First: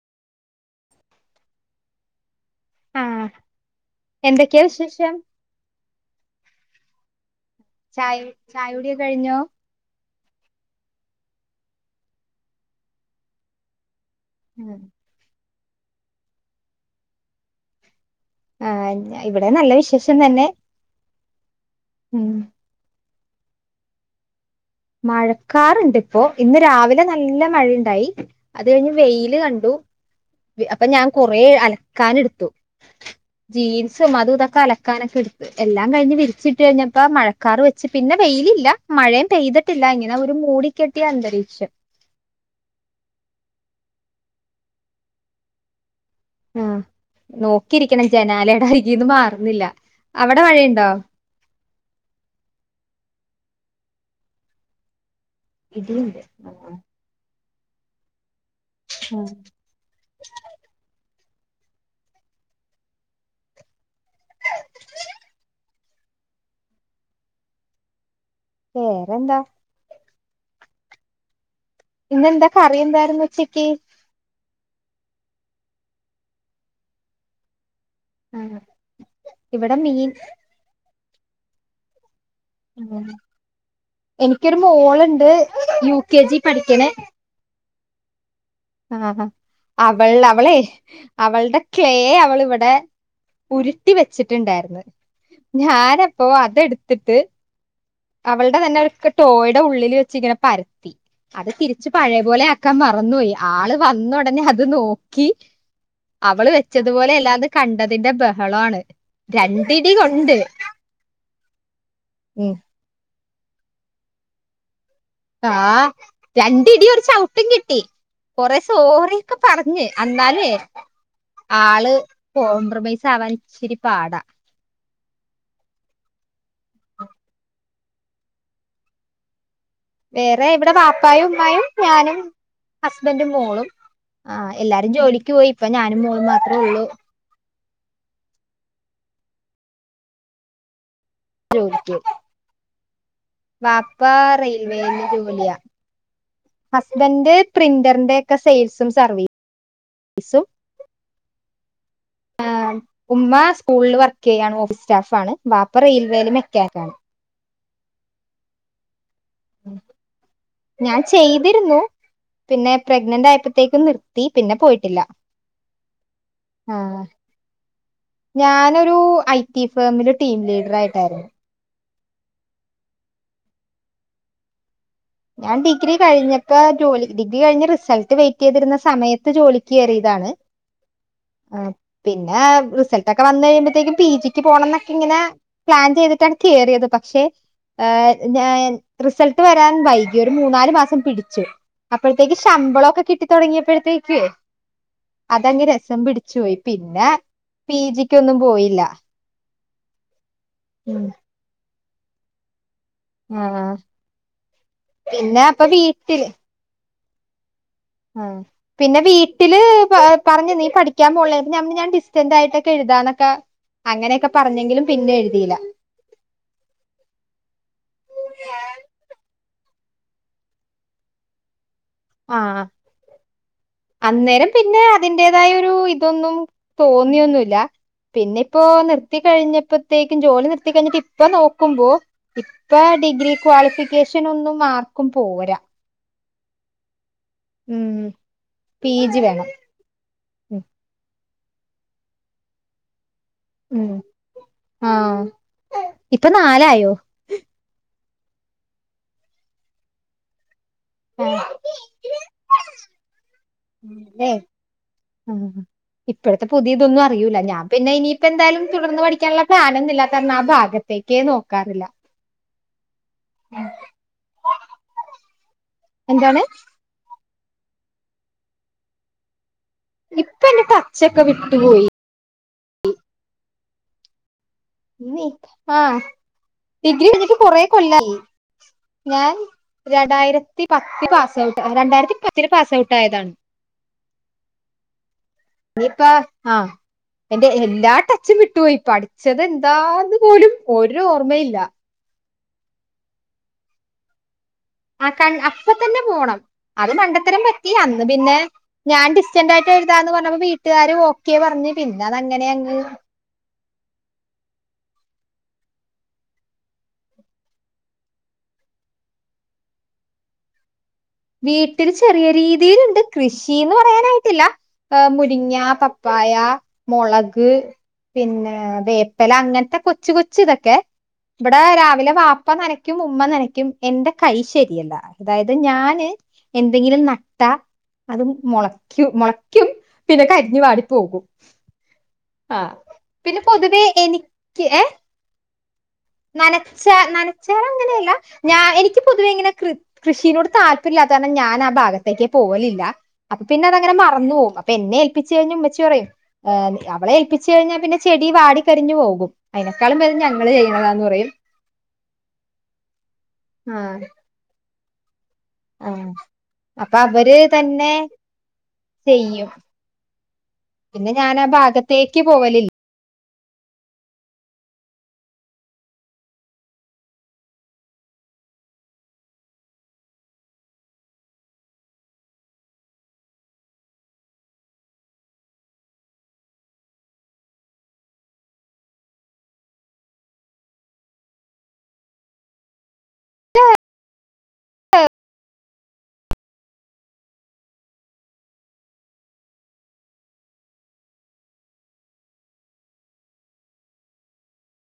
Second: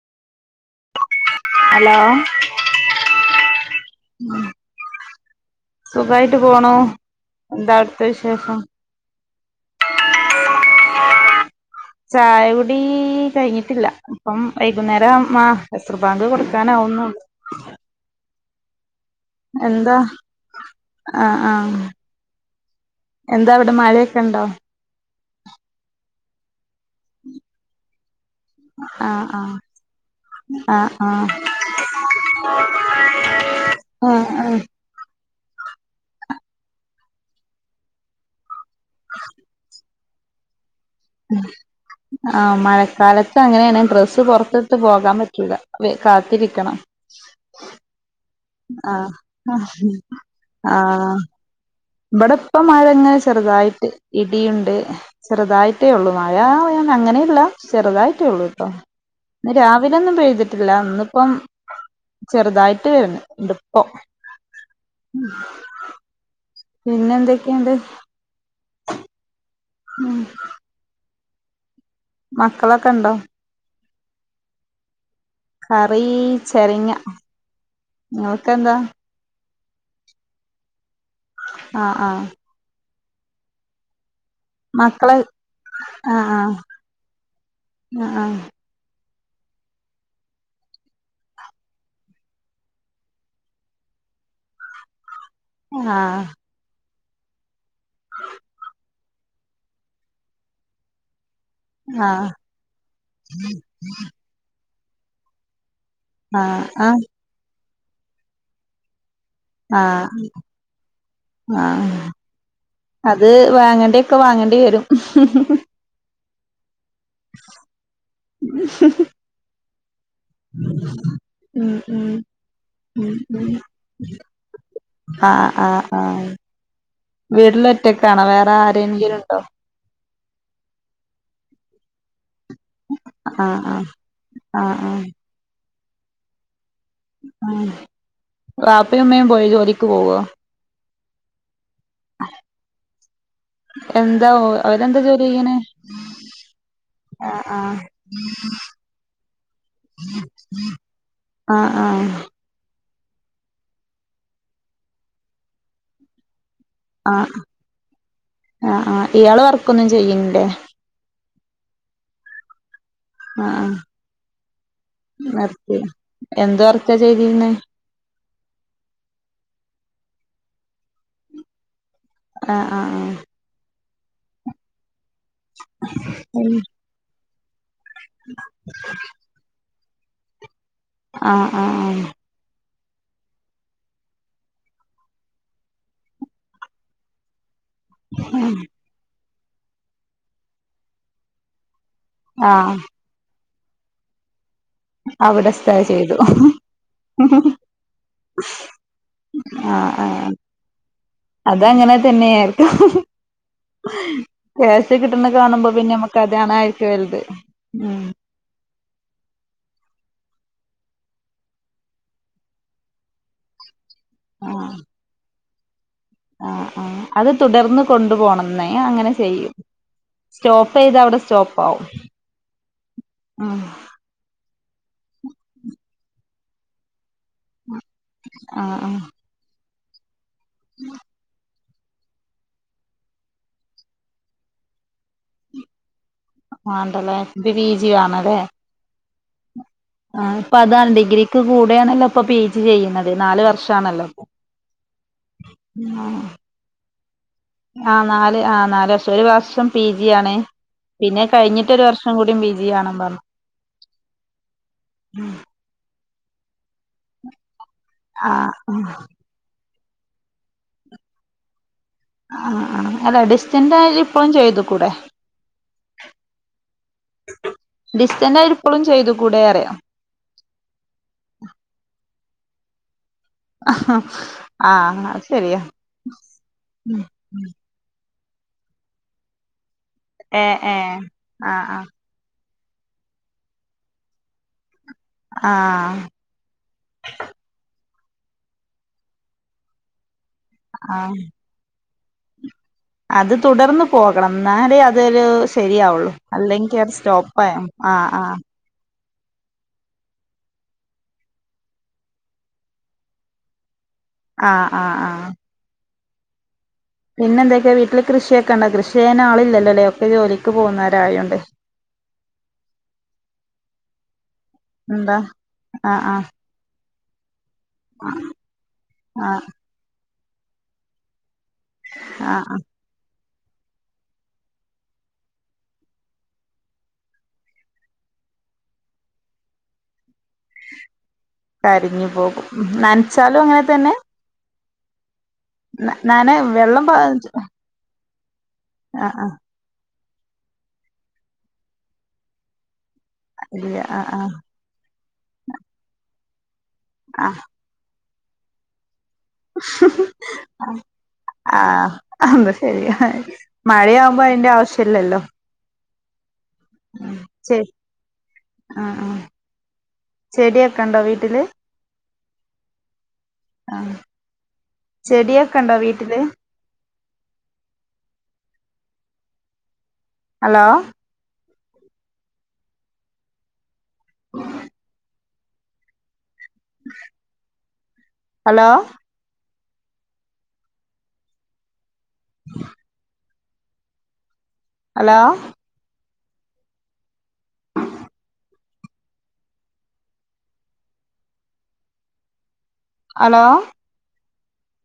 Hello.. എന്തൊക്കെയ വിശേഷം. സുഖായിട്ട് പോണു. എന്താ അവിടത്തെ വിശേഷം. യ കുടി ഒക്കെ കഴിഞ്ഞോ? ചായകുടീ. കഴിഞ്ഞിട്ടില്ല ഇപ്പം വൈകുന്നേരം ആഹ്. അസർ ബാങ്ക് കൊടുക്കാനാവുന്നുള്ളു ആഹ് ഇവിടെയും നല്ല വിശേഷം തന്നെ അ ആഹ് ഉം എന്താവിടെ മഴൊക്കെണ്ടോ മഴക്കാറ്ണ്ട്പ്പോ ഇന്ന് രാവിൽ വിലെ നല്ല മഴയുണ്ടായി അത് കഴിഞ്ഞ് ആ വെയില് ആ കണ്ടു ആ അപ്പൊ ഞാൻ ആ കൊറ ആ അലക്കാന് ടുത്തു. ജീൻസും അതും ആ ഇതൊക്കെ അലക് അലക്കാനൊക്കെ എടുത്ത് എല്ലാം കഴിഞ്ഞ് വിരിച്ചിട്ട് കഴിഞ്ഞപ്പോ മഴക്കാർ വെച്ച് പിന്നെ വെയിലില്ല മഴയും പെയ്തിട്ട് ല്ല ഇങ്ങനെ ഒരു മൂടിക്കെട്ടിയ അന്തരീക്ഷം ആഹ് മഴക്കാലത്ത് അങ്ങനെയാണ് ഡ്രസ്സ് പുറത്തിട്ട് പോകാൻ പറ്റൂല കാത്തിരിക്കണം ആഹ് നോക്കിയിരിക്കണം ജനാലയുടെ ആ അരികിന്ന് മാറുന്നില്ല അവിടെ മഴയുണ്ടോ ഇബടെ പ്പ മഴയങ്ങ്ചെറുതായിട്ട് ഇടിയുണ്ട്ഹ് ചെറുതായിട്ടേ ഉള്ളു ഇടിയുണ്ട് മഴയാ അങ്ങനെയില്ല ചെറുതായിട്ടേ ഉള്ളൂ കേട്ടോ ഉം ഇന്ന് രാവിലെ ഒന്നും പെയ്തിട്ടില്ല ഇന്നിപ്പം ചെറുതായിട്ട് വരുന്നുണ്ട് പ്പം ഉം പിന്നെ ന്തൊക്കെയുണ്ട് വേറെന്താ ഉം ഇന്ന് എന്താ കറി മക്കളൊക്കെ ഉണ്ടോ എന്തായിരുന്നു ഉച്ചയ്ക്ക് കറീ ചെരങ്ങ ആ നിങ്ങൾക്കെന്താ ഇവിടെ മീൻ ആഹ് ആഹ് എനിക്കൊരു മക്കള് മോളുണ്ട് യു കെ ജി പഠിക്കണ് ആ ആഹ് ആഹ് അവൾ അവളെ അവളുടെ ക്ലേ അവളിവിടെ ഉരുട്ടി വെച്ചിട്ടുണ്ടായിരുന്നു ആഹ് ഞാനപ്പോ അതെടുത്തിട്ട് അവളുടെ തന്നെ ടോയുടെ ഉള്ളിൽ വെച്ച് ഇങ്ങനെ പരത്തി അത് തിരി ച്ച് ആഹ് പഴയ ആഹ് പോലെ ആക്കാൻ മറന്നുപോയി ആള് വന്ന ഉടനെ അത് നോക്കി അവള് ആഹ് ആഹ് വെച്ചതുപോലെ അല്ലാതെ കണ്ടതിന്റെ ബഹളവാണ് രണ്ടിടി ആഹ് കൊണ്ട് ആഹ് ഉം അത് വാങ്ങേണ്ടേക്കെ വാങ്ങേണ്ടി വരും ആഹ് രണ്ടിടി ഒരു ചവിട്ടും കിട്ടി കൊറേ സോറി ക്ക പറഞ്ഞുഅന്നാലേ ഉം ആള് ഉം കോംപ്രമൈസ് ഉം ആവാൻ ഉം ഇച്ചിരി പാടാ ആഹ് ആഹ് ആഹ് വീട്ടില് ഒറ്റക്കാണോ വേറെ ആരെെങ്കിലും ഉണ്ടോ വേറെ ഇവിടെ വാപ്പായും ഉമ്മായും ഞാനും ഹസ്ബൻഡും ആഹ് മോളും ആഹ് ആഹ് എല്ലാരും ജോലിക്ക് പോയി ഇപ്പ ഞാനും മോളും മാത്രേ ഉള്ളൂ ആഹ് വാപ്പയും ഉമ്മയും പോയി ജോലിക്ക് പോകുവോ ജോലിക്ക് പോകും വാപ്പാ എന്താ ഓ റെയിൽവേയിൽ അവരെന്താ ജോലി ചെയ്യണേ ജോലിയാ ഹസ്ബൻഡ് ആഹ് പ്രിന്ററിന്റെ ക്കെ സെയിൽസും സർവെയ്യും ആഹ് ആഹ് ആഹ് ഉമ്മ സ്കൂളിൽ വർക്ക്യ്യാണ് ഓഫീസ് സ്റ്റാഫണ് ബാപ്പ റെയിൽവേയിലെ മെക്കാനിക് ആണ് ആഹ് ആഹ് ആഹ്ഇയാള് വർക്കൊന്നും ചെയ്യുന്നില്ലേ ഞാൻ ചെയ്തിരുന്നു പിന്നെ പ്രഗ്നന്റ് ആയപ്പോത്തേക്കും നിർത്തി പിന്നെ പോയിട്ടില്ല വർകെയ്യാ എന്ത് ആ വർക്കാ ചെയ്തിരുന്നെ ഞാനൊരു ഐ ടി ഫേമില് ടീം ലീഡർ ആയിട്ടായിരുന്നു ആഹ് ആഹ് ആഹ് ഞാൻ ഡിഗ്രി കഴിഞ്ഞപ്പോ ജോലി ഡിഗ്രി കഴിഞ് റിസൾട്ട് വെയിറ്റ് ചെയ്തിരുന്ന സമയത്ത് പ്പ ജോലിക്ക് കയറിയതാണ് ആഹ് പിന്നെ പിന്നെ റിസൾട്ട് ഒക്കെ വന്നു കഴിയുമ്പഴത്തേക്കും പി ജിക്ക് പോണം എന്നൊക്കെ ഇങ്ങനെ പ്ലാൻ ചെയ്തിട്ടാണ് കയറിയത് പക്ഷെ ഏ ഞാൻ റിസൾട്ട് വരാൻ വൈകി ഒരു മൂന്നാല് മാസം പിടിച്ചു അപ്പോഴത്തേക്ക് ആഹ് ആഹ് ശമ്പളംൊക്കെ കിട്ടി തുടങ്ങിയപ്പോഴത്തേക് അവിടെ അതങ് സ്റ്റേ രസം ചെയ്തു പിടിച്ചു പോയി പിന്നെ പി ജിക്ക് ഒന്നും പോയില്ല ആഹ് ആഹ് ഉം അതങ്ങനെ തന്നെയായിരിക്കും ആഹ് ക്യാഷ് കിട്ടുന്ന പിന്നെ അപ്പൊ കാണുമ്പോ പിന്നെ വീട്ടില് നമ്മക്ക് അതാണ് ആയിരിക്ക വലത് ഉം ആഹ് പിന്നെ വീട്ടില് പ പറഞ്ഞു നീ പഠിക്കാൻ പോണില്ലേ ഞ ഞമ് ഞാൻ ഡിസ്റ്റന്റ് ആയിട്ടൊക്കെ എഴുതാന്നൊക്കെ അങ്ങനെയൊക്കെ പറഞ്ഞെങ്കിലും പിന്നെ എഴുതിയില്ല ആ ആ അത് തുടർന്ന് കൊണ്ടു പോണംന്നെ അങ്ങനെ ചെയ്യും സ്റ്റോപ്പ് ചെയ്ത അവിടെ സ്റ്റോപ്പവും ആഹ് അഹ് അന്നേരം പിന്നെ അതിന്റേതായ ഒരു ഇതൊന്നും തോന്നിയൊന്നുല്ല പിന്നെ ഇപ്പോ ആഹ് ആഹ് നിർത്തി കഴിഞ്ഞപ്പോത്തേക്കും ജോലി നിർത്തി കഴിഞ്ഞിട്ട് ഇപ്പ നോ ക്കുപോ ഇപ്പൊ ഡിഗ്രി ക്വാളിഫിക്കേഷൻ ഒന്നും മാർക്കും പോരാ മണ്ടല്ലേ ഇപ്പ പി ജി ഉം വണല്ലേ പി ജി വേണം ആ ഇപ്പൊ ഉം അതാണ് ഡിഗ്രിക്ക് കൂടെയാണല്ലോ ഇപ്പൊ പി എ ജി ചെയ്യുന്നത് നാല് വർഷ ഉം ഷാണലോപ്പം ആഹ് ഇപ്പൊ [unintelligible] നാലായോ ആ നാല് ആ നാല് വർഷം ഒരു വർഷം പി ജി ആണ് പിന്നെ ആഹ് കഴിഞ്ഞിട്ടരു വർഷം കൂട പി ജി വണ പറഞ്ഞു ഇപ്പോഴത്തെ പുതിയതൊന്നും അറയിൂ ഞാൻപിന്ന ഇനിയിപ്പോ ആ എന്തായാലും തുടർന്ന് പഠിക്കാനുള്ള പ്ലാൻന്നില്ലത കാരണം ആ ഭാഗത്തേക്ക് നോക്കാറില്ല ആ ആ അല്ലാ ഡിസ്റ്റന്റെ ആയി ഇപ്പോഴും ചെയ്തു കൂടെ എന്താണ് ഡിസ്റ്റൻആയി ഇപ്പോഴും ചെയ്തു കൂടെ പറയാ ഇപ്പ എന്റെ ടച്ചൊക്കെ വിട്ടുപോയി ആഹ് ആഹ ഡിഗ്രി കഴിഞ്ഞിട്ട് കൊറെ കൊല്ലായി ഞൻ ഏ രണ്ടായിരത്തി ഏ പത്തിൽ ആ പാസഔട്ട് രണ്ടായിരത്തിപ പത്തിൽ പാസ് ഔട്ട് ആയതാണ് ആ ആ ഇനിയിപ്പ ആഹ എന്റെ എല്ലാ ടച്ചും വിട്ടുപോയി പഠിച്ചത് എന്താന്ന് പോലും ആ ഒരു ഓർമ്മയില്ല. അത് തുടർന്ന് പോകണം എന്നാലേ ആ അതരു കൺ അപ്പ തന്നെ ശരിയാവുള്ളു പോണം അല്ലെങ്കിൽ അത് സ്റ്റോപ്പ മണ്ടത്തരം ആായ പറ്റി ആ അന്ന് ആ പിന്നെ ഞാൻ ഡിസ്റ്റന്റ് ആയിട്ട് എഴുത എന്ന് പറഞ്ഞപ്പോ വീട്ടുകാർ ഓക്കെ പറഞ്ഞു പിന്നെ അത് അങ്ങനെ അങ്ങ് ആഹ ആ ആഹ പിന്നെന്തൊക്കെയ വീട്ടില് കൃഷിയൊക്കെണ്ട കൃഷ ചെയ്യാ ആളില്ലല്ലോല്ലേ ഒക്കെ ജോലി പോകുന്നവരായണ്ട്. വീട്ടിൽ ചെറിയ രീതിയിലുണ്ട് കൃഷിന്ന് പറയാനായിട്ടില്ല. ആ എന്താ മുരിങ്ങ, ആഹ് ആഹ് പപ്പായ- മോളക് പിന്നെ വേപ്പല ആഹ് അങ്ങനത്തെ കൊച് കൊച് തൊക്കെ. വിടെ രാവിലെ വാപ്പ ആഹ് ആഹ് നനക്കും ഉമ്മ നനക്കും എന്റെ കൈ ശരിയല്ല അതായത് ഞാന് എന്തെങ്കിലും നട്ട അതും മോളക്കും മോളക്കും പിന്നെ കരിഞ്ഞു വാടി പോകും. കരിഞ്ഞു പോകും, നനച്ചാലും അങ്ങനെ തന്നെ! ക്ക് ഏയ്. [inaudible] പ നനച്ചാ നനച്ചാർ അങ്ങനെയല്ല. ഞാൻ എനിക്ക് ആഹ് പൊതുവെ ആഹ് ഇങ്ങനെ കൃ കൃഷീിനോട് താല്പര്യം ഇല്ലാത്ത കാരണം ഞാൻ ആ ഭാഗത്തേക്ക് പോകലില്ല. അപ്പൊ പിന്നെ ഇല്ല അങ്ങനെ ആഹ് മറന്ന ആഹ് പോവും അപ്പൊ എന്നെ ഏൽപ്പിച്ച് കഴിഞ്ഞും വെച്ച് പറയുംഏ് ആഹ് അവളെഏൽപ്പിച്ചച്ച് കഴിഞ്ഞാൽ പിന്നെ ചെടി വാടി കരിഞ്ഞു പോകും അതിനെക്കാളും വര ഞങ്ങള് ചെയ്യുന്നത ആഹ് അത് ശരിയാ ആഹ് മഴയാവുമ്പോ അതിന്റെ ആവശ്യ ല്ലല്ലോ. ആഹ് അപ്പൊ അവര് തന്നെ ആഹ് ആഹ് ചെയ്യും. ചെടിയൊക്കെ ണ്ടോ വീട്ടില്? തേക്ക് പോകലി ആഹ് ചെടിയൊക്കെ ഉണ്ടോ വീട്ടില്? Hello [inaudible] hello! [inaudible] ഹലോ! [inaudible] ഹലോ!